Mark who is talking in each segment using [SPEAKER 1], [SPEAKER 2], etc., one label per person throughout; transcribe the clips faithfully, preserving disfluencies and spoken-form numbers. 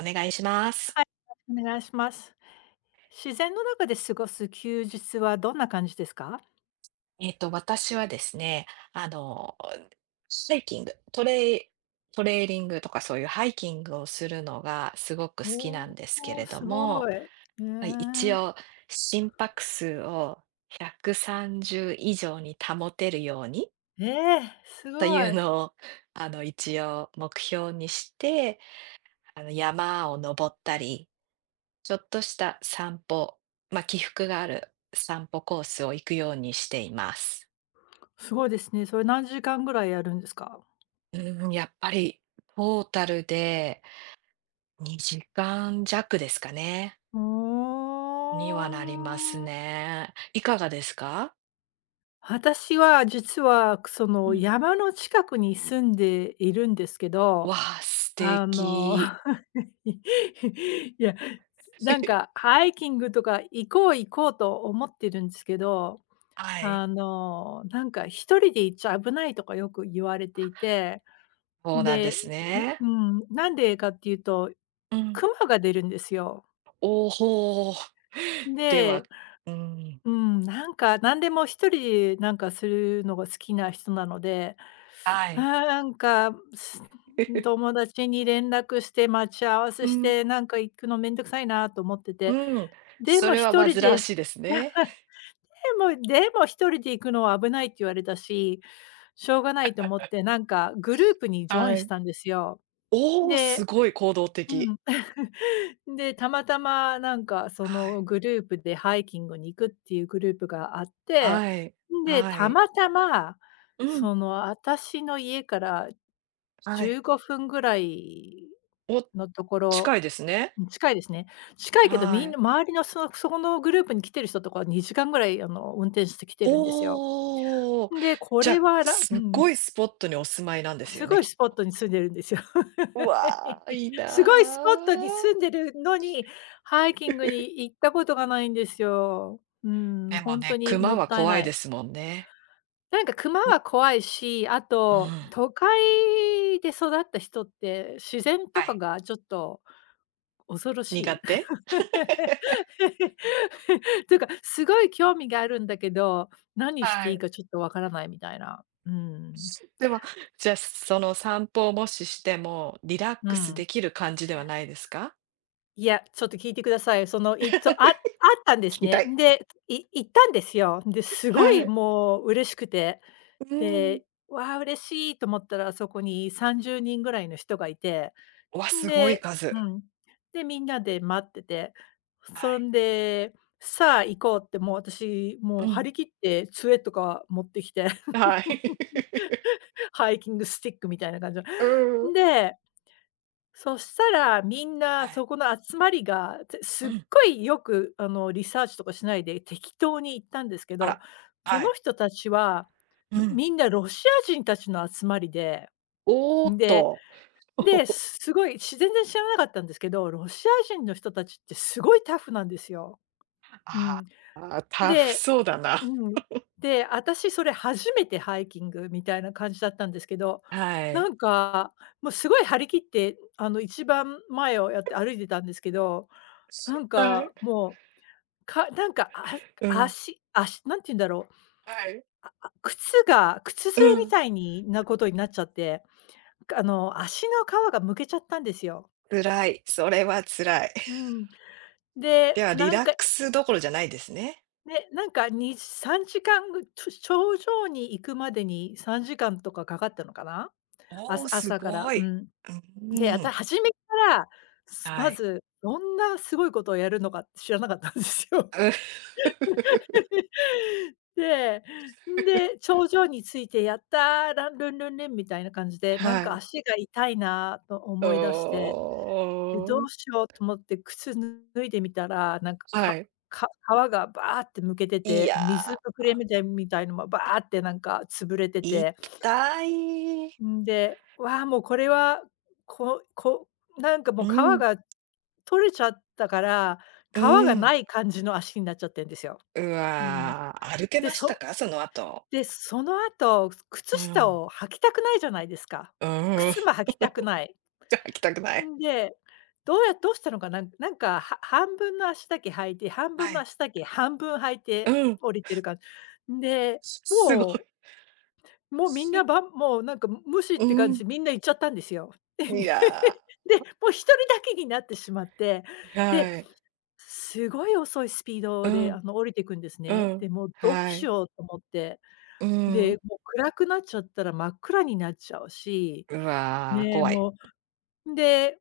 [SPEAKER 1] お願いします。
[SPEAKER 2] お願いします。自然の中で過ごす休日はどんな感じですか？
[SPEAKER 1] えっと、私はですね、あの、ハイキング、トレイトレイリングとかそういうハイキングをするのがすごく好き
[SPEAKER 2] お
[SPEAKER 1] なんですけ
[SPEAKER 2] お、
[SPEAKER 1] れど
[SPEAKER 2] す
[SPEAKER 1] も、
[SPEAKER 2] ごい。え
[SPEAKER 1] はい、一
[SPEAKER 2] え。
[SPEAKER 1] 応心拍数をひゃくさんじゅう以上に保てるように
[SPEAKER 2] ええ、す
[SPEAKER 1] と
[SPEAKER 2] ご
[SPEAKER 1] いう
[SPEAKER 2] い。
[SPEAKER 1] のを、あの、一応目標にして、あの、山を登ったり、ちょっとした散歩、まあ、起伏がある散歩コースを行くようにしています。
[SPEAKER 2] すごいですね。それ何時間ぐらいやるんですか？
[SPEAKER 1] うーん、やっぱりトータルでにじかん弱ですかね。
[SPEAKER 2] ふー
[SPEAKER 1] にはなります
[SPEAKER 2] ん。
[SPEAKER 1] ね。いかがですか？
[SPEAKER 2] 私は実は、そ
[SPEAKER 1] う
[SPEAKER 2] の、
[SPEAKER 1] ん。
[SPEAKER 2] 山の近くに住んでいるんですけ
[SPEAKER 1] わ
[SPEAKER 2] ど、
[SPEAKER 1] あ、素
[SPEAKER 2] あの
[SPEAKER 1] 敵。
[SPEAKER 2] いや、なんか ハイキングとか行こう行こうと思ってるんですけど
[SPEAKER 1] はい、
[SPEAKER 2] あの、なんか一人で行っちゃ危ないとかよく言われていて、
[SPEAKER 1] そうなんで
[SPEAKER 2] で、
[SPEAKER 1] すね。
[SPEAKER 2] うんうん、なんでかっていうと、
[SPEAKER 1] うん。
[SPEAKER 2] クマが出るんですよ。
[SPEAKER 1] おお。では、
[SPEAKER 2] で、
[SPEAKER 1] うん、
[SPEAKER 2] うん、なんか何でも一人でなんかするのが好きな人なので、
[SPEAKER 1] はい。
[SPEAKER 2] なんか、す 友達に連絡して待ち合わ
[SPEAKER 1] う
[SPEAKER 2] せし
[SPEAKER 1] ん、
[SPEAKER 2] て、なんか行くのめんどくさいなと思ってて、
[SPEAKER 1] うん、
[SPEAKER 2] で
[SPEAKER 1] そ
[SPEAKER 2] も
[SPEAKER 1] れは
[SPEAKER 2] 一人
[SPEAKER 1] 煩わ
[SPEAKER 2] で
[SPEAKER 1] しいです ね。
[SPEAKER 2] でもでも一人で行くのは危ないって言われたししょうがないと思って、なんかグループにジョイン
[SPEAKER 1] は
[SPEAKER 2] し
[SPEAKER 1] い。
[SPEAKER 2] たんですよ。
[SPEAKER 1] おお、す
[SPEAKER 2] で
[SPEAKER 1] ごい行動
[SPEAKER 2] う
[SPEAKER 1] 的。
[SPEAKER 2] ん。で、たまたまなんかそ
[SPEAKER 1] は
[SPEAKER 2] の
[SPEAKER 1] い。
[SPEAKER 2] グループでハイキングに行くっていうグループがあって、
[SPEAKER 1] はい、
[SPEAKER 2] で、
[SPEAKER 1] は
[SPEAKER 2] た
[SPEAKER 1] い。
[SPEAKER 2] またま、
[SPEAKER 1] うん、
[SPEAKER 2] その私の家から
[SPEAKER 1] はい。
[SPEAKER 2] じゅうごふんぐらい
[SPEAKER 1] お、
[SPEAKER 2] のとこ
[SPEAKER 1] 近
[SPEAKER 2] ろ
[SPEAKER 1] いですね。
[SPEAKER 2] 近いですね。近いけど、み
[SPEAKER 1] は
[SPEAKER 2] ん
[SPEAKER 1] い。
[SPEAKER 2] な周りのそのそこのグループに来てる人とかにじかんぐらい、あの、運転して来てるんですよ。
[SPEAKER 1] おお。
[SPEAKER 2] で、こ
[SPEAKER 1] じゃ、
[SPEAKER 2] れ
[SPEAKER 1] あ、
[SPEAKER 2] はらう
[SPEAKER 1] すっ
[SPEAKER 2] ん。
[SPEAKER 1] ごいスポットにお住まいなんですよ
[SPEAKER 2] す
[SPEAKER 1] ね、
[SPEAKER 2] ごい
[SPEAKER 1] き
[SPEAKER 2] ス
[SPEAKER 1] っ
[SPEAKER 2] ポッ
[SPEAKER 1] と。
[SPEAKER 2] トに住んでるんですよ。
[SPEAKER 1] うわあ、いい
[SPEAKER 2] す
[SPEAKER 1] な
[SPEAKER 2] ごいスポットに
[SPEAKER 1] あ。
[SPEAKER 2] 住んでるのに、ハイキング に行ったことがないんですよ。うん、
[SPEAKER 1] でも
[SPEAKER 2] 本当
[SPEAKER 1] ね、
[SPEAKER 2] にも
[SPEAKER 1] 熊
[SPEAKER 2] っ
[SPEAKER 1] は
[SPEAKER 2] たい
[SPEAKER 1] 怖い
[SPEAKER 2] な
[SPEAKER 1] で
[SPEAKER 2] い。
[SPEAKER 1] すもんね。
[SPEAKER 2] なんか熊は
[SPEAKER 1] ん
[SPEAKER 2] 怖いし、あ
[SPEAKER 1] うん。
[SPEAKER 2] と、都会で育った人って自然
[SPEAKER 1] は
[SPEAKER 2] とか
[SPEAKER 1] い。
[SPEAKER 2] がちょっと恐ろし
[SPEAKER 1] 苦
[SPEAKER 2] い。
[SPEAKER 1] 手？
[SPEAKER 2] というか、すごい興味があるんだけど、何して
[SPEAKER 1] は
[SPEAKER 2] いい
[SPEAKER 1] い。
[SPEAKER 2] かちょっとわからないみたいな。うん。
[SPEAKER 1] でも、じゃ、あ、その散歩をもししても、リラッ
[SPEAKER 2] う
[SPEAKER 1] クス
[SPEAKER 2] ん。
[SPEAKER 1] できる感じではないですか？
[SPEAKER 2] いや、ちょっと聞いてください。その、いっとああったんで
[SPEAKER 1] 聞
[SPEAKER 2] す
[SPEAKER 1] きた
[SPEAKER 2] ね。
[SPEAKER 1] い。
[SPEAKER 2] で、い行ったんですよ。で、すご
[SPEAKER 1] は
[SPEAKER 2] い
[SPEAKER 1] い。
[SPEAKER 2] もう嬉しくて、
[SPEAKER 1] うん。
[SPEAKER 2] で、わあ、嬉しいと思ったら、そこにさんじゅうにんぐらいの人がいて、
[SPEAKER 1] わ、
[SPEAKER 2] ん
[SPEAKER 1] すごい
[SPEAKER 2] で
[SPEAKER 1] 数。
[SPEAKER 2] うん。で、みんなで待ってて、
[SPEAKER 1] は
[SPEAKER 2] そ
[SPEAKER 1] い。
[SPEAKER 2] んで、さあ行こうって、もう私、も
[SPEAKER 1] う
[SPEAKER 2] う張
[SPEAKER 1] ん。
[SPEAKER 2] り切って杖とか持ってきて、
[SPEAKER 1] はい。
[SPEAKER 2] ハイキングスティックみたいな感じ
[SPEAKER 1] う
[SPEAKER 2] の。
[SPEAKER 1] ん。
[SPEAKER 2] んでそしたら、みんな
[SPEAKER 1] はい。
[SPEAKER 2] そこの集まりが、つす
[SPEAKER 1] う
[SPEAKER 2] っ
[SPEAKER 1] ん。
[SPEAKER 2] ごいよく、あの、リサーチとかしないで適当に行ったんですけ
[SPEAKER 1] あ
[SPEAKER 2] ど、
[SPEAKER 1] ら、
[SPEAKER 2] そ
[SPEAKER 1] は
[SPEAKER 2] の
[SPEAKER 1] い。
[SPEAKER 2] 人たちは、
[SPEAKER 1] うん。
[SPEAKER 2] みんなロシア人たちの集まりで、
[SPEAKER 1] おお、
[SPEAKER 2] で
[SPEAKER 1] と。
[SPEAKER 2] で、すごい、し全然知らなかったんですけど、ロシア人の人たちってすごいタフなんですよ。う
[SPEAKER 1] あ
[SPEAKER 2] ん。
[SPEAKER 1] あ、タフ
[SPEAKER 2] で
[SPEAKER 1] そうだな。
[SPEAKER 2] うん。で、私それ初めてハイキングみたいな感じだったんですけど、
[SPEAKER 1] は
[SPEAKER 2] な
[SPEAKER 1] い。
[SPEAKER 2] んか、もうすごい張り切って、あの、一番前をやって歩いてたんですけど、なん
[SPEAKER 1] は
[SPEAKER 2] か
[SPEAKER 1] い、
[SPEAKER 2] もう、かなんか、あ
[SPEAKER 1] うん。
[SPEAKER 2] 足足なんて言うんだろう、
[SPEAKER 1] はい。
[SPEAKER 2] 靴が靴擦
[SPEAKER 1] う
[SPEAKER 2] れみ
[SPEAKER 1] ん、
[SPEAKER 2] たいになことになっちゃって、あの、足の皮がむけちゃったんですよ。
[SPEAKER 1] 辛い、それは辛い。
[SPEAKER 2] う ん。で、
[SPEAKER 1] ではリ
[SPEAKER 2] なん
[SPEAKER 1] ラッ
[SPEAKER 2] か、
[SPEAKER 1] クスどころじゃないですね。
[SPEAKER 2] ね、なんかに3時間ぐちょ頂上に行くまでにさんじかんとかかかったのかな？あ
[SPEAKER 1] お
[SPEAKER 2] す
[SPEAKER 1] お、す
[SPEAKER 2] 朝から、
[SPEAKER 1] ご
[SPEAKER 2] う
[SPEAKER 1] い。
[SPEAKER 2] ん。
[SPEAKER 1] う
[SPEAKER 2] で、や
[SPEAKER 1] ー
[SPEAKER 2] た
[SPEAKER 1] ん。
[SPEAKER 2] 初めから、すま
[SPEAKER 1] はい。
[SPEAKER 2] ず、どんなすごいことをやるのかって知らなかったんですよ。
[SPEAKER 1] うん。
[SPEAKER 2] で、んで、頂上に着いて「やった、ランルンルンルン」みたいな感じで、なん
[SPEAKER 1] は
[SPEAKER 2] か
[SPEAKER 1] い。
[SPEAKER 2] 足が痛いなと思い出し
[SPEAKER 1] お
[SPEAKER 2] て、で、ど
[SPEAKER 1] お、
[SPEAKER 2] うしようと思って靴脱いでみたら、なんか、
[SPEAKER 1] は
[SPEAKER 2] か
[SPEAKER 1] い。
[SPEAKER 2] か皮がバーってむけて
[SPEAKER 1] い
[SPEAKER 2] て、水
[SPEAKER 1] や、
[SPEAKER 2] ぶくれみたいみたいのもバーってなんか潰れて
[SPEAKER 1] 痛
[SPEAKER 2] て
[SPEAKER 1] い。
[SPEAKER 2] んで、わあ、もうこれは、ここなんかも
[SPEAKER 1] う
[SPEAKER 2] う皮
[SPEAKER 1] ん、
[SPEAKER 2] が取れちゃったから、皮
[SPEAKER 1] う
[SPEAKER 2] が
[SPEAKER 1] ん。
[SPEAKER 2] ない感じの足になっちゃってんですよ。
[SPEAKER 1] う
[SPEAKER 2] うん。
[SPEAKER 1] わ、歩け
[SPEAKER 2] で、
[SPEAKER 1] ました
[SPEAKER 2] そ
[SPEAKER 1] か？その後。
[SPEAKER 2] で、その後、
[SPEAKER 1] う
[SPEAKER 2] 靴下
[SPEAKER 1] ん。
[SPEAKER 2] を履きたくないじゃないですか。
[SPEAKER 1] うーん。
[SPEAKER 2] 靴も履きたくない。
[SPEAKER 1] じゃあ、行きたくない。
[SPEAKER 2] んで、どうやどうしたのかな、なんか、は半分の足だけ履いて、半分
[SPEAKER 1] は
[SPEAKER 2] の
[SPEAKER 1] い。
[SPEAKER 2] 足だけ半分履い
[SPEAKER 1] う
[SPEAKER 2] て
[SPEAKER 1] ん。
[SPEAKER 2] 降りてる感じんで、
[SPEAKER 1] すすごい。
[SPEAKER 2] もうもうみんな、ばもうなんか無視っ
[SPEAKER 1] う
[SPEAKER 2] て感じ
[SPEAKER 1] ん。
[SPEAKER 2] でみんな行っちゃったんですよ。で、
[SPEAKER 1] いや
[SPEAKER 2] でもう一人だけになってしまって、
[SPEAKER 1] ー、
[SPEAKER 2] で、
[SPEAKER 1] はい。
[SPEAKER 2] すごい遅いスピー
[SPEAKER 1] う
[SPEAKER 2] ドで
[SPEAKER 1] ん、
[SPEAKER 2] あの降りていくんです
[SPEAKER 1] う
[SPEAKER 2] ね。
[SPEAKER 1] ん。
[SPEAKER 2] で、もうどう
[SPEAKER 1] は
[SPEAKER 2] し
[SPEAKER 1] い。
[SPEAKER 2] ようと思って、
[SPEAKER 1] う
[SPEAKER 2] で、
[SPEAKER 1] ん。
[SPEAKER 2] もう暗くなっちゃったら真っ暗になっちゃうし、
[SPEAKER 1] うわー、
[SPEAKER 2] ねえ、
[SPEAKER 1] 怖い。
[SPEAKER 2] もう、で、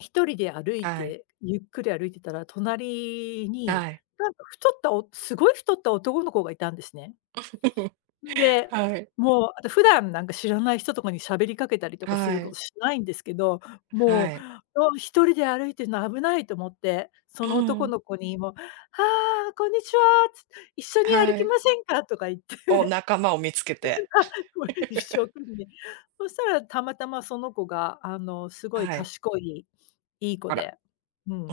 [SPEAKER 2] 一人で歩い
[SPEAKER 1] はい、
[SPEAKER 2] て、ゆっくり歩いてたら、隣に
[SPEAKER 1] はい。
[SPEAKER 2] なんか太ったおすごい太った男の子がいたんですね。で、
[SPEAKER 1] はい、
[SPEAKER 2] もう、あと普段なんか知らない人とかに喋りかけたりと
[SPEAKER 1] は
[SPEAKER 2] かすること
[SPEAKER 1] い、
[SPEAKER 2] しないんですけど、も
[SPEAKER 1] はい。
[SPEAKER 2] う、お一人で歩いてるの危ないと思って、
[SPEAKER 1] う
[SPEAKER 2] その男
[SPEAKER 1] ん、
[SPEAKER 2] の子にもう、「ああ、こんにちは」つ「一緒に歩
[SPEAKER 1] は
[SPEAKER 2] き
[SPEAKER 1] い。
[SPEAKER 2] ませんか？」とか言っ
[SPEAKER 1] お、
[SPEAKER 2] て、
[SPEAKER 1] 仲間を見つけて。
[SPEAKER 2] あもう一生懸命。そしたらたまたまその子が、あの、すごい
[SPEAKER 1] はい。
[SPEAKER 2] 賢い、いい子
[SPEAKER 1] あら。
[SPEAKER 2] で、うん。
[SPEAKER 1] う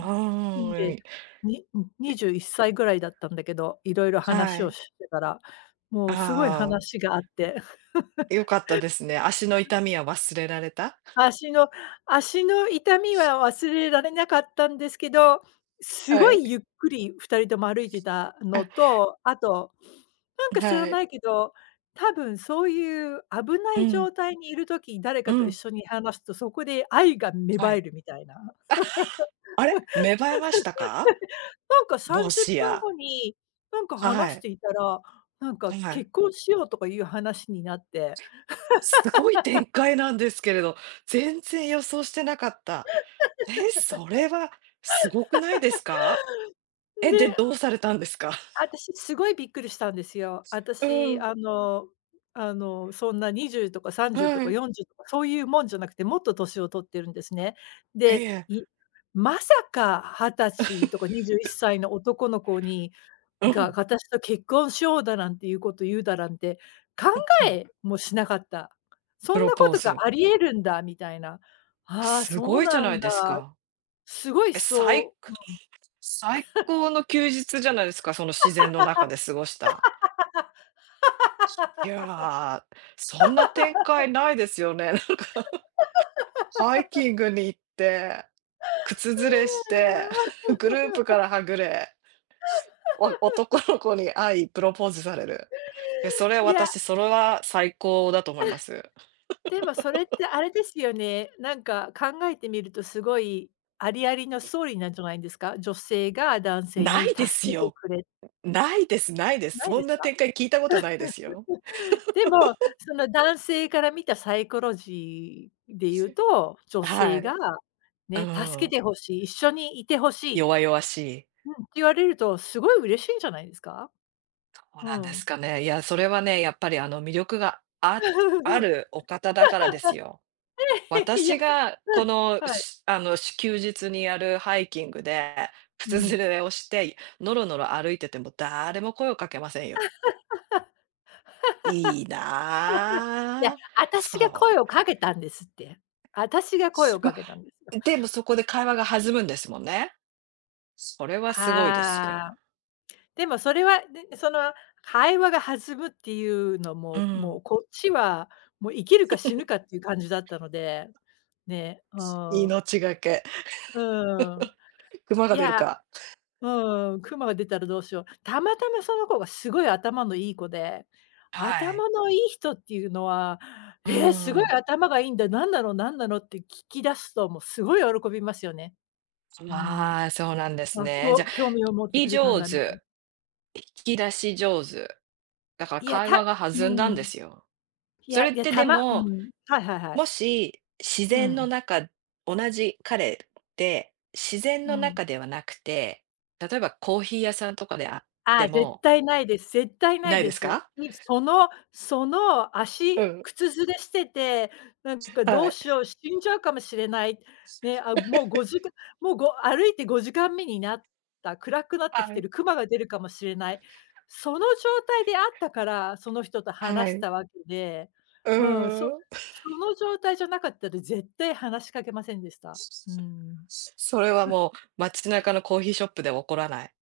[SPEAKER 2] ん
[SPEAKER 1] ー
[SPEAKER 2] で、
[SPEAKER 1] ん、
[SPEAKER 2] ににじゅうん、にじゅういっさいぐらいだったんだけど、いろいろ
[SPEAKER 1] は
[SPEAKER 2] 話を
[SPEAKER 1] い。
[SPEAKER 2] してたら、もうすごい
[SPEAKER 1] あ
[SPEAKER 2] 話があって
[SPEAKER 1] あ、よかったですね。足の痛みは忘れられた？
[SPEAKER 2] 足の足の痛みは忘れられなかったんですけど、す
[SPEAKER 1] は
[SPEAKER 2] ご
[SPEAKER 1] い。
[SPEAKER 2] いゆっくり二人とも歩いてた
[SPEAKER 1] あ、
[SPEAKER 2] のと、あと、なんか知ら
[SPEAKER 1] は
[SPEAKER 2] な
[SPEAKER 1] い。
[SPEAKER 2] いけど、多分そういう危な
[SPEAKER 1] う
[SPEAKER 2] い
[SPEAKER 1] ん、
[SPEAKER 2] 状態にいる時、誰
[SPEAKER 1] う
[SPEAKER 2] かと一
[SPEAKER 1] ん、
[SPEAKER 2] 緒に話すと、そこで愛が芽
[SPEAKER 1] は
[SPEAKER 2] 生え
[SPEAKER 1] い。
[SPEAKER 2] るみたいな。
[SPEAKER 1] あ、れ、芽生えましたか？
[SPEAKER 2] なんか
[SPEAKER 1] も
[SPEAKER 2] 30
[SPEAKER 1] し
[SPEAKER 2] 分
[SPEAKER 1] や。
[SPEAKER 2] 後に、なんか
[SPEAKER 1] は
[SPEAKER 2] 話し
[SPEAKER 1] い、
[SPEAKER 2] ていたら、なんか
[SPEAKER 1] はい。
[SPEAKER 2] 結婚しようとかいう話になって、
[SPEAKER 1] すごい展開なんですけれど、全然予想してなかった。え、それはすごくないですか？え、
[SPEAKER 2] で
[SPEAKER 1] で、どうされたんですか？
[SPEAKER 2] あたし、すごいびっくりしたんですよ。あた
[SPEAKER 1] う
[SPEAKER 2] し、
[SPEAKER 1] ん、
[SPEAKER 2] あのあの、そんなにじゅうとかさんじゅうと
[SPEAKER 1] は
[SPEAKER 2] か
[SPEAKER 1] い。
[SPEAKER 2] よんじゅうとかそういうもんじゃなくて、もっと年を取ってるんですね。
[SPEAKER 1] え
[SPEAKER 2] で、
[SPEAKER 1] え、
[SPEAKER 2] いまさかはたちとかにじゅういっさいの男の子に
[SPEAKER 1] う
[SPEAKER 2] が、
[SPEAKER 1] ん、
[SPEAKER 2] 私と結婚しようだなんていうこと言うだなんて、考
[SPEAKER 1] うん。
[SPEAKER 2] えもしなかった。そ
[SPEAKER 1] プ
[SPEAKER 2] ん
[SPEAKER 1] ロ
[SPEAKER 2] なこ
[SPEAKER 1] ポー
[SPEAKER 2] とが
[SPEAKER 1] ズ。
[SPEAKER 2] あり得るんだみたいな。ああ、
[SPEAKER 1] す
[SPEAKER 2] そ
[SPEAKER 1] ご
[SPEAKER 2] う
[SPEAKER 1] いじゃ
[SPEAKER 2] な
[SPEAKER 1] な
[SPEAKER 2] ん
[SPEAKER 1] い
[SPEAKER 2] だ。
[SPEAKER 1] ですか。
[SPEAKER 2] すごい
[SPEAKER 1] え、最
[SPEAKER 2] そ
[SPEAKER 1] 高
[SPEAKER 2] う。
[SPEAKER 1] 最高の休日じゃないですか、その自然の中で過ごした。いやー、そんな展開ないですよね。なんかハイキングに行って、靴ずれし
[SPEAKER 2] う
[SPEAKER 1] て、グループからはぐれ、お男の子に会い、プロポーズされる。え、それ
[SPEAKER 2] ーん、いや。
[SPEAKER 1] 私、それは最高だと思います。
[SPEAKER 2] でもそれってあれですよね、なんか考えてみるとすごいありありのストーリーなんじゃないんですか？女性が男性
[SPEAKER 1] な
[SPEAKER 2] に
[SPEAKER 1] いで
[SPEAKER 2] 助
[SPEAKER 1] す
[SPEAKER 2] けて
[SPEAKER 1] よ。
[SPEAKER 2] くれ
[SPEAKER 1] ないです、ないです。
[SPEAKER 2] ない
[SPEAKER 1] そ
[SPEAKER 2] で
[SPEAKER 1] ん
[SPEAKER 2] す
[SPEAKER 1] な
[SPEAKER 2] か？
[SPEAKER 1] 展開聞いたことないですよ。
[SPEAKER 2] でも、その男性から見たサイコロジーで言うと、女
[SPEAKER 1] は
[SPEAKER 2] 性
[SPEAKER 1] い。
[SPEAKER 2] が
[SPEAKER 1] う
[SPEAKER 2] ね、助け
[SPEAKER 1] ん。
[SPEAKER 2] てほしい、一緒にいてほしい、
[SPEAKER 1] 弱々しい。
[SPEAKER 2] うん、って言われるとすごい嬉しいんじゃないですか？
[SPEAKER 1] そう
[SPEAKER 2] う
[SPEAKER 1] なんです
[SPEAKER 2] ん。
[SPEAKER 1] かね。いや、それはね、やっぱりあの魅力がああ るお方だからですよ。
[SPEAKER 2] いや、
[SPEAKER 1] 私が
[SPEAKER 2] う
[SPEAKER 1] こ
[SPEAKER 2] ん、
[SPEAKER 1] の、
[SPEAKER 2] はい、
[SPEAKER 1] しあの、し休日にやるハイキングで、
[SPEAKER 2] う
[SPEAKER 1] 靴ず
[SPEAKER 2] ん。
[SPEAKER 1] れをして、のろのろ歩いてても誰も声をかけませんよ。いい
[SPEAKER 2] いや、
[SPEAKER 1] なあ。
[SPEAKER 2] 私が
[SPEAKER 1] そう。
[SPEAKER 2] 声をかけたんですって。私が声
[SPEAKER 1] し
[SPEAKER 2] をか
[SPEAKER 1] ま、
[SPEAKER 2] けたんですよ。
[SPEAKER 1] でもそこで会話が弾むんですもんね。それはすごいですよ。
[SPEAKER 2] ああ、でもそれは、で、その会話が弾むっていうの
[SPEAKER 1] う
[SPEAKER 2] も、も
[SPEAKER 1] ん。
[SPEAKER 2] うこっちは、もう生きるか死ぬかっていう感じだったので、ね、うん、
[SPEAKER 1] 命がけ。
[SPEAKER 2] うーん。
[SPEAKER 1] 熊が
[SPEAKER 2] い
[SPEAKER 1] 出る
[SPEAKER 2] や、
[SPEAKER 1] か。
[SPEAKER 2] うん、クマが出たらどうしよう。たまたまその子がすごい頭のいい子で、
[SPEAKER 1] はい。
[SPEAKER 2] 頭のいい人っていうのは、
[SPEAKER 1] うー
[SPEAKER 2] 「えーすごい
[SPEAKER 1] ん。
[SPEAKER 2] 頭がいいんだ、なんだろう、なんだろう」って聞き出すと、もうすごい喜びますよね。うん。
[SPEAKER 1] まあ、そうなんです
[SPEAKER 2] あ、き
[SPEAKER 1] ね。じゃ、
[SPEAKER 2] ょ
[SPEAKER 1] 聞
[SPEAKER 2] 興味を持って
[SPEAKER 1] き
[SPEAKER 2] くれたん
[SPEAKER 1] 上
[SPEAKER 2] だみたい。な
[SPEAKER 1] 手、引き出し上手、だから
[SPEAKER 2] いや、
[SPEAKER 1] 会話
[SPEAKER 2] た
[SPEAKER 1] が
[SPEAKER 2] う
[SPEAKER 1] 弾んだんで
[SPEAKER 2] ん。
[SPEAKER 1] すよ。
[SPEAKER 2] い
[SPEAKER 1] そ
[SPEAKER 2] や、い
[SPEAKER 1] れっ
[SPEAKER 2] や、
[SPEAKER 1] て
[SPEAKER 2] た
[SPEAKER 1] で
[SPEAKER 2] まう
[SPEAKER 1] も、
[SPEAKER 2] ん、はいはいは
[SPEAKER 1] も
[SPEAKER 2] い。
[SPEAKER 1] し自
[SPEAKER 2] う
[SPEAKER 1] 然の
[SPEAKER 2] ん、
[SPEAKER 1] 中同じ彼で、自然
[SPEAKER 2] う
[SPEAKER 1] の
[SPEAKER 2] ん。
[SPEAKER 1] 中ではなくて、例えばコーヒー屋さんとかであっ
[SPEAKER 2] あ
[SPEAKER 1] て
[SPEAKER 2] あ、絶
[SPEAKER 1] も
[SPEAKER 2] 対ないです。絶対な
[SPEAKER 1] な
[SPEAKER 2] い
[SPEAKER 1] い
[SPEAKER 2] で
[SPEAKER 1] です
[SPEAKER 2] す。
[SPEAKER 1] か？
[SPEAKER 2] いそのその足、
[SPEAKER 1] うん、
[SPEAKER 2] 靴擦れしてて、なんかど
[SPEAKER 1] は
[SPEAKER 2] う
[SPEAKER 1] い、
[SPEAKER 2] しよう、死んじゃうかもしれない。ね、あ、もうごじかんもうご歩いてごじかんめになった、暗くなってき
[SPEAKER 1] は
[SPEAKER 2] て
[SPEAKER 1] い、
[SPEAKER 2] る、熊が出るかもしれない。その状態であったから、その人と
[SPEAKER 1] は
[SPEAKER 2] 話し
[SPEAKER 1] い、
[SPEAKER 2] たわけで、
[SPEAKER 1] う
[SPEAKER 2] うん、
[SPEAKER 1] ー
[SPEAKER 2] そ
[SPEAKER 1] ん。
[SPEAKER 2] その状態じゃなかったら絶対話しかけませんでした。うん。
[SPEAKER 1] それはもう街中のコーヒーショップでは起こらない。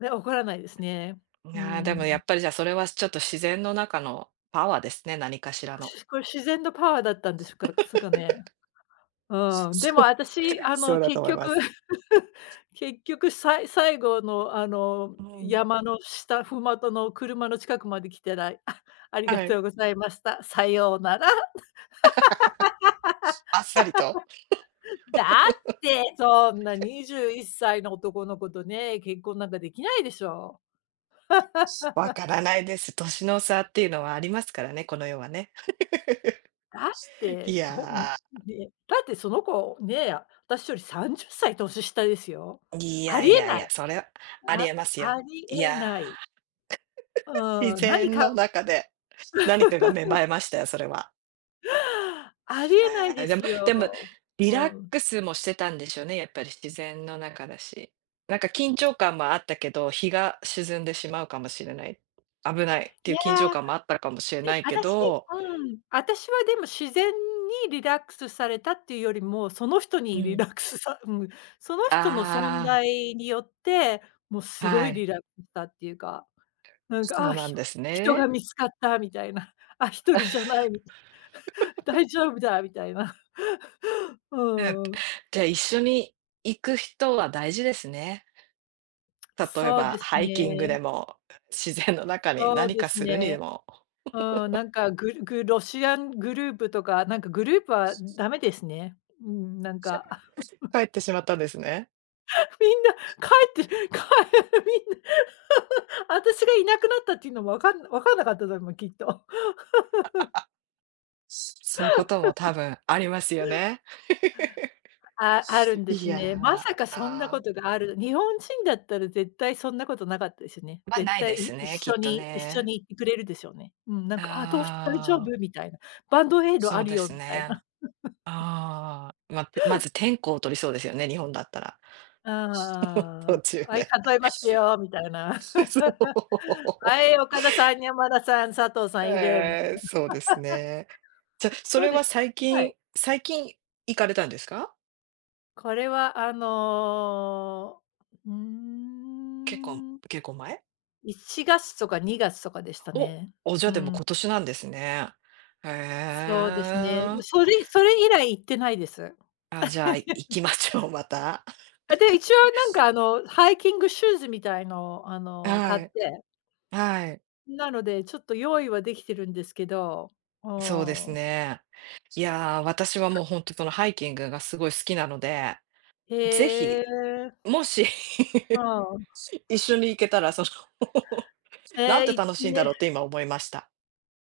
[SPEAKER 2] ね、怒らないですね。
[SPEAKER 1] い
[SPEAKER 2] うー
[SPEAKER 1] や、でもや
[SPEAKER 2] ん。
[SPEAKER 1] っぱり、じゃあそれはちょっと自然の中のパワーですね、何かしらの。
[SPEAKER 2] しこれ自然のパワーだったんでしょかだかすかね。うん。で
[SPEAKER 1] そ
[SPEAKER 2] も
[SPEAKER 1] う、
[SPEAKER 2] 私、あ
[SPEAKER 1] そう
[SPEAKER 2] の、
[SPEAKER 1] だと
[SPEAKER 2] 結
[SPEAKER 1] 思いま
[SPEAKER 2] 局
[SPEAKER 1] す。
[SPEAKER 2] 結局さい最後の、あの、
[SPEAKER 1] うん。
[SPEAKER 2] 山の下、麓の車の近くまで来てない。あ、ありが
[SPEAKER 1] はい。
[SPEAKER 2] とうございました。さようなら。
[SPEAKER 1] あっさりと。
[SPEAKER 2] だって、そんなにじゅういっさいの男の子とね、結婚なんかできないでしょ。
[SPEAKER 1] わからないです。年の差っていうのはありますからね、この世はね。
[SPEAKER 2] だっ て
[SPEAKER 1] い
[SPEAKER 2] そんね、
[SPEAKER 1] や
[SPEAKER 2] だってその子ね、私よりさんじゅっさい年下ですよ。
[SPEAKER 1] ー、い
[SPEAKER 2] あ
[SPEAKER 1] や
[SPEAKER 2] り
[SPEAKER 1] い
[SPEAKER 2] え
[SPEAKER 1] やい
[SPEAKER 2] ない。
[SPEAKER 1] や、それはあり
[SPEAKER 2] あ
[SPEAKER 1] えますよ。
[SPEAKER 2] あり
[SPEAKER 1] い
[SPEAKER 2] え
[SPEAKER 1] や
[SPEAKER 2] ない。う
[SPEAKER 1] ー、自
[SPEAKER 2] ーん、何
[SPEAKER 1] 然
[SPEAKER 2] か
[SPEAKER 1] の中で何かが芽生えましたよ、それは。
[SPEAKER 2] ありえない
[SPEAKER 1] えー、
[SPEAKER 2] で
[SPEAKER 1] でも
[SPEAKER 2] す
[SPEAKER 1] でも、
[SPEAKER 2] よ。
[SPEAKER 1] リラ
[SPEAKER 2] う
[SPEAKER 1] ッ
[SPEAKER 2] ん。
[SPEAKER 1] クスもしてたんでしょうね、やっぱり自然の中だし。なんか緊張感もあったけど、日が沈んでしまうかもしれない、危ないってい
[SPEAKER 2] い
[SPEAKER 1] う緊張
[SPEAKER 2] や、
[SPEAKER 1] 感もあったかもしれ
[SPEAKER 2] で
[SPEAKER 1] な
[SPEAKER 2] も
[SPEAKER 1] いけ
[SPEAKER 2] 私
[SPEAKER 1] ど、
[SPEAKER 2] うん、私はでも自然にリラックスされたっていうよりも、その人
[SPEAKER 1] う
[SPEAKER 2] にリ
[SPEAKER 1] ん、
[SPEAKER 2] ラックスさ うん、その人の存
[SPEAKER 1] あ
[SPEAKER 2] 在によって、もう
[SPEAKER 1] あ、
[SPEAKER 2] すご
[SPEAKER 1] は
[SPEAKER 2] いリ
[SPEAKER 1] い、
[SPEAKER 2] ラックスしたっていうかなんか、
[SPEAKER 1] そう
[SPEAKER 2] あ、
[SPEAKER 1] な
[SPEAKER 2] ひ
[SPEAKER 1] んです
[SPEAKER 2] 人が
[SPEAKER 1] ね。
[SPEAKER 2] 見つかったみたいな、あ、一人じゃないみたいな、大丈夫だみたいな。
[SPEAKER 1] うん。
[SPEAKER 2] うん。
[SPEAKER 1] じゃあ、一緒に行く人は大事ですね。例え
[SPEAKER 2] そう
[SPEAKER 1] ば
[SPEAKER 2] です
[SPEAKER 1] ハイキング
[SPEAKER 2] ね。
[SPEAKER 1] でも、自然の中に
[SPEAKER 2] そう
[SPEAKER 1] 何
[SPEAKER 2] で
[SPEAKER 1] か
[SPEAKER 2] す
[SPEAKER 1] するにで
[SPEAKER 2] ね。
[SPEAKER 1] も、
[SPEAKER 2] うん、なんかグルグロシアングループとか、なんかグループはダメですね。うん、なんか、
[SPEAKER 1] 帰ってしまったんですね。
[SPEAKER 2] みんな帰って帰 みんな、私がいなくなったっていうのもわかんわかんなかったでもうきっと。
[SPEAKER 1] そういうことも多分ありますよね。
[SPEAKER 2] あ、あるんで
[SPEAKER 1] い
[SPEAKER 2] す
[SPEAKER 1] や、
[SPEAKER 2] ね。まさか
[SPEAKER 1] あ
[SPEAKER 2] そんな
[SPEAKER 1] あ、
[SPEAKER 2] ことがある日本人だったら絶対そんなことなかったですよね。
[SPEAKER 1] ま、
[SPEAKER 2] 絶
[SPEAKER 1] ない
[SPEAKER 2] 対
[SPEAKER 1] です
[SPEAKER 2] い一
[SPEAKER 1] ね、き
[SPEAKER 2] 緒
[SPEAKER 1] っと
[SPEAKER 2] に一緒
[SPEAKER 1] ね。
[SPEAKER 2] に行ってくれるでしょうね。うん、なんか、「あ、どうし大丈夫？」
[SPEAKER 1] ああ、
[SPEAKER 2] みたいな、「バンドエイド
[SPEAKER 1] そ
[SPEAKER 2] あ
[SPEAKER 1] う
[SPEAKER 2] る
[SPEAKER 1] で
[SPEAKER 2] よ」
[SPEAKER 1] す
[SPEAKER 2] みたい
[SPEAKER 1] ね。
[SPEAKER 2] な。
[SPEAKER 1] ああ、ま、まず天候を取りそうですよね、日本だったら。
[SPEAKER 2] あ
[SPEAKER 1] 途
[SPEAKER 2] あ、
[SPEAKER 1] 中
[SPEAKER 2] 「はい、
[SPEAKER 1] で。
[SPEAKER 2] 数えますよ」みたい な。
[SPEAKER 1] そ う。
[SPEAKER 2] 「はい、岡田さん、山田さん、佐藤さんいる」みたい
[SPEAKER 1] ええ、
[SPEAKER 2] な。
[SPEAKER 1] そうですね。じゃ、そ
[SPEAKER 2] どう
[SPEAKER 1] れ
[SPEAKER 2] で
[SPEAKER 1] は
[SPEAKER 2] す
[SPEAKER 1] 最
[SPEAKER 2] は
[SPEAKER 1] 近
[SPEAKER 2] い。
[SPEAKER 1] 最近行かれたんですか？
[SPEAKER 2] これは、あのー、うー
[SPEAKER 1] 結構
[SPEAKER 2] ん、
[SPEAKER 1] 結構前？
[SPEAKER 2] いちがつとかにがつとかでした
[SPEAKER 1] お、
[SPEAKER 2] ね。
[SPEAKER 1] お、じゃあ、
[SPEAKER 2] う
[SPEAKER 1] でも
[SPEAKER 2] ん。
[SPEAKER 1] 今年なんですね。へ
[SPEAKER 2] そうですね。
[SPEAKER 1] え。
[SPEAKER 2] それそれ以来行ってないです。
[SPEAKER 1] あ、じゃあ、行き ましょう、また。
[SPEAKER 2] あ、で、一応なんかあの、ハイキングシューズみたいのをあ の、買
[SPEAKER 1] は
[SPEAKER 2] っ
[SPEAKER 1] い、
[SPEAKER 2] て、
[SPEAKER 1] はい。
[SPEAKER 2] なのでちょっと用意はできてるんですけど、う
[SPEAKER 1] そうです
[SPEAKER 2] ーん。
[SPEAKER 1] ね。いやー、私はもう本当にそのハイキングがすごい好きなので、ぜ
[SPEAKER 2] へ
[SPEAKER 1] ひ、
[SPEAKER 2] え。
[SPEAKER 1] もし
[SPEAKER 2] うん。
[SPEAKER 1] 一緒に行けたら、その なん
[SPEAKER 2] え
[SPEAKER 1] て
[SPEAKER 2] え、いち
[SPEAKER 1] 楽しいん
[SPEAKER 2] ね
[SPEAKER 1] だろうって今思いました。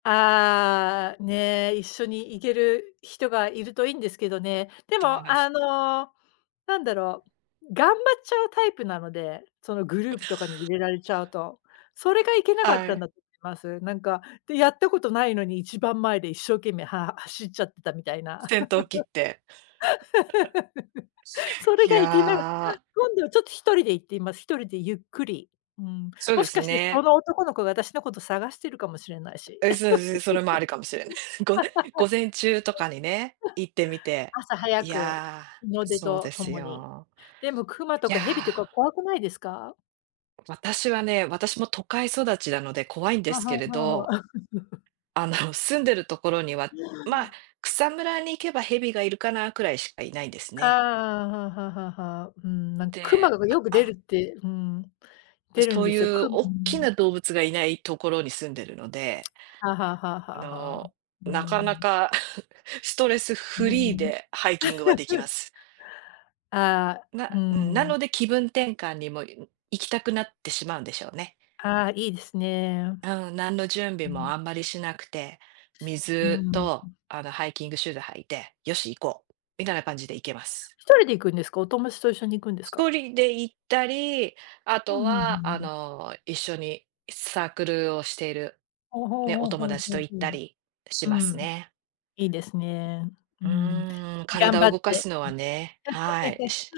[SPEAKER 2] ああ、ね、一緒に行ける人がいるといいんですけどね。で
[SPEAKER 1] そう
[SPEAKER 2] も、
[SPEAKER 1] で
[SPEAKER 2] あ
[SPEAKER 1] す。
[SPEAKER 2] の、なんだろう、頑張っちゃうタイプなので、そのグループとかに入れられちゃうと。それがいけなかっ
[SPEAKER 1] は
[SPEAKER 2] たん
[SPEAKER 1] い。
[SPEAKER 2] だと思います。なんか、で、やったことないのに一番前で一生懸命は走っちゃってたみたいな。
[SPEAKER 1] 戦闘機って。
[SPEAKER 2] それ
[SPEAKER 1] い
[SPEAKER 2] がいけない。
[SPEAKER 1] やー、
[SPEAKER 2] 今度はちょっと一人で行ってみます。一人でゆっくり。うん。
[SPEAKER 1] そう
[SPEAKER 2] も
[SPEAKER 1] で
[SPEAKER 2] し
[SPEAKER 1] す
[SPEAKER 2] かしてそ
[SPEAKER 1] ね。
[SPEAKER 2] の男の子が私のこと探してるかもしれないし。
[SPEAKER 1] え、そうですね、それもありかもしれない。ご午前中とかにね、行ってみて。
[SPEAKER 2] 朝早
[SPEAKER 1] い
[SPEAKER 2] く、
[SPEAKER 1] や
[SPEAKER 2] 日
[SPEAKER 1] ー、
[SPEAKER 2] の出
[SPEAKER 1] そうで
[SPEAKER 2] とと
[SPEAKER 1] す
[SPEAKER 2] もに。
[SPEAKER 1] よ。
[SPEAKER 2] でも熊と
[SPEAKER 1] いや
[SPEAKER 2] か蛇とか
[SPEAKER 1] ー、
[SPEAKER 2] 怖くないですか？
[SPEAKER 1] 私はね、私も都会育ちなので怖いんで
[SPEAKER 2] は
[SPEAKER 1] すけ
[SPEAKER 2] は
[SPEAKER 1] れ
[SPEAKER 2] は
[SPEAKER 1] ど、
[SPEAKER 2] は。
[SPEAKER 1] あの、住んでるところには、まあ、草むらに行けば蛇がいるかなくらいしかいないんです
[SPEAKER 2] あ
[SPEAKER 1] ね。
[SPEAKER 2] あ、ははははうん、なん
[SPEAKER 1] で、
[SPEAKER 2] 熊がよく出る
[SPEAKER 1] あ
[SPEAKER 2] って、うん、
[SPEAKER 1] あ、
[SPEAKER 2] 出る
[SPEAKER 1] そ
[SPEAKER 2] ん
[SPEAKER 1] う
[SPEAKER 2] で
[SPEAKER 1] い
[SPEAKER 2] すよ。
[SPEAKER 1] う
[SPEAKER 2] くう
[SPEAKER 1] 大き
[SPEAKER 2] ん。
[SPEAKER 1] な動物がいないところに住んでるので、
[SPEAKER 2] はははは
[SPEAKER 1] あ
[SPEAKER 2] は
[SPEAKER 1] の、
[SPEAKER 2] あ。う
[SPEAKER 1] なかな
[SPEAKER 2] ん。
[SPEAKER 1] か ストレスフ
[SPEAKER 2] う
[SPEAKER 1] リー
[SPEAKER 2] ん。
[SPEAKER 1] でハイキングはできます。
[SPEAKER 2] ああ、う
[SPEAKER 1] なうん、なの
[SPEAKER 2] ん。
[SPEAKER 1] で気分転換にも、行きたくなってしまうんでしょうね。
[SPEAKER 2] ああ、いいですね。
[SPEAKER 1] うん、何の準備
[SPEAKER 2] う
[SPEAKER 1] も
[SPEAKER 2] ん。
[SPEAKER 1] あんまりしなくて、
[SPEAKER 2] う
[SPEAKER 1] 水
[SPEAKER 2] ん。
[SPEAKER 1] と、あの、ハイキングシューズ履いて、よし行こう、みたいな感じで行けます。
[SPEAKER 2] 人で行くんですか？お友達と一緒に行くんですか？
[SPEAKER 1] 一人で行ったり、あ
[SPEAKER 2] う
[SPEAKER 1] と
[SPEAKER 2] んうんうんう
[SPEAKER 1] は、あ
[SPEAKER 2] ん。
[SPEAKER 1] の、一緒にサークルをしている、
[SPEAKER 2] ほうほう
[SPEAKER 1] ね、お
[SPEAKER 2] ほう
[SPEAKER 1] 友
[SPEAKER 2] ほう
[SPEAKER 1] 達
[SPEAKER 2] ほ
[SPEAKER 1] と
[SPEAKER 2] う
[SPEAKER 1] 行った
[SPEAKER 2] ほう。
[SPEAKER 1] りし
[SPEAKER 2] う
[SPEAKER 1] ます
[SPEAKER 2] ん。
[SPEAKER 1] ね。
[SPEAKER 2] いいですね。う
[SPEAKER 1] う
[SPEAKER 2] ん。
[SPEAKER 1] ーん、
[SPEAKER 2] 頑
[SPEAKER 1] 体
[SPEAKER 2] 張
[SPEAKER 1] を
[SPEAKER 2] っ
[SPEAKER 1] 動か
[SPEAKER 2] て。
[SPEAKER 1] すのはね、はい、し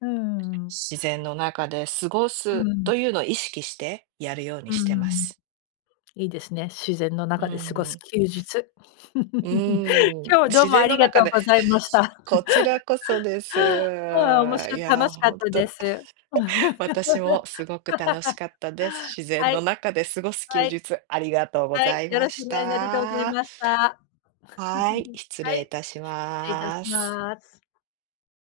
[SPEAKER 2] うん。
[SPEAKER 1] 自然の中で過ご
[SPEAKER 2] う
[SPEAKER 1] す
[SPEAKER 2] ん。
[SPEAKER 1] というのを意識してやるように
[SPEAKER 2] う
[SPEAKER 1] してま
[SPEAKER 2] ん。
[SPEAKER 1] す。
[SPEAKER 2] いいですね。自然の
[SPEAKER 1] う
[SPEAKER 2] 中で過ご
[SPEAKER 1] ー
[SPEAKER 2] す
[SPEAKER 1] ん、
[SPEAKER 2] 休日。
[SPEAKER 1] う ーん、
[SPEAKER 2] 今日はどう
[SPEAKER 1] 自
[SPEAKER 2] も
[SPEAKER 1] 然
[SPEAKER 2] あ
[SPEAKER 1] の
[SPEAKER 2] りが
[SPEAKER 1] 中
[SPEAKER 2] とう
[SPEAKER 1] で
[SPEAKER 2] ございました。
[SPEAKER 1] こちらこそです。い
[SPEAKER 2] うん、面白い
[SPEAKER 1] や、
[SPEAKER 2] 楽
[SPEAKER 1] ー、
[SPEAKER 2] しかっ
[SPEAKER 1] 本
[SPEAKER 2] た
[SPEAKER 1] 当
[SPEAKER 2] で
[SPEAKER 1] に
[SPEAKER 2] す。
[SPEAKER 1] 私もすごく楽しかったです。自然
[SPEAKER 2] は
[SPEAKER 1] の
[SPEAKER 2] い、
[SPEAKER 1] 中で過ごす
[SPEAKER 2] は
[SPEAKER 1] 休
[SPEAKER 2] い、
[SPEAKER 1] 日、ありがとうご
[SPEAKER 2] はい、
[SPEAKER 1] ざい
[SPEAKER 2] よ
[SPEAKER 1] ま
[SPEAKER 2] ろしくお
[SPEAKER 1] し
[SPEAKER 2] 願いありがとうござい
[SPEAKER 1] た。
[SPEAKER 2] ました。
[SPEAKER 1] はい、失
[SPEAKER 2] は
[SPEAKER 1] 礼い
[SPEAKER 2] い、
[SPEAKER 1] たし
[SPEAKER 2] 失礼いたし
[SPEAKER 1] ます。
[SPEAKER 2] ます。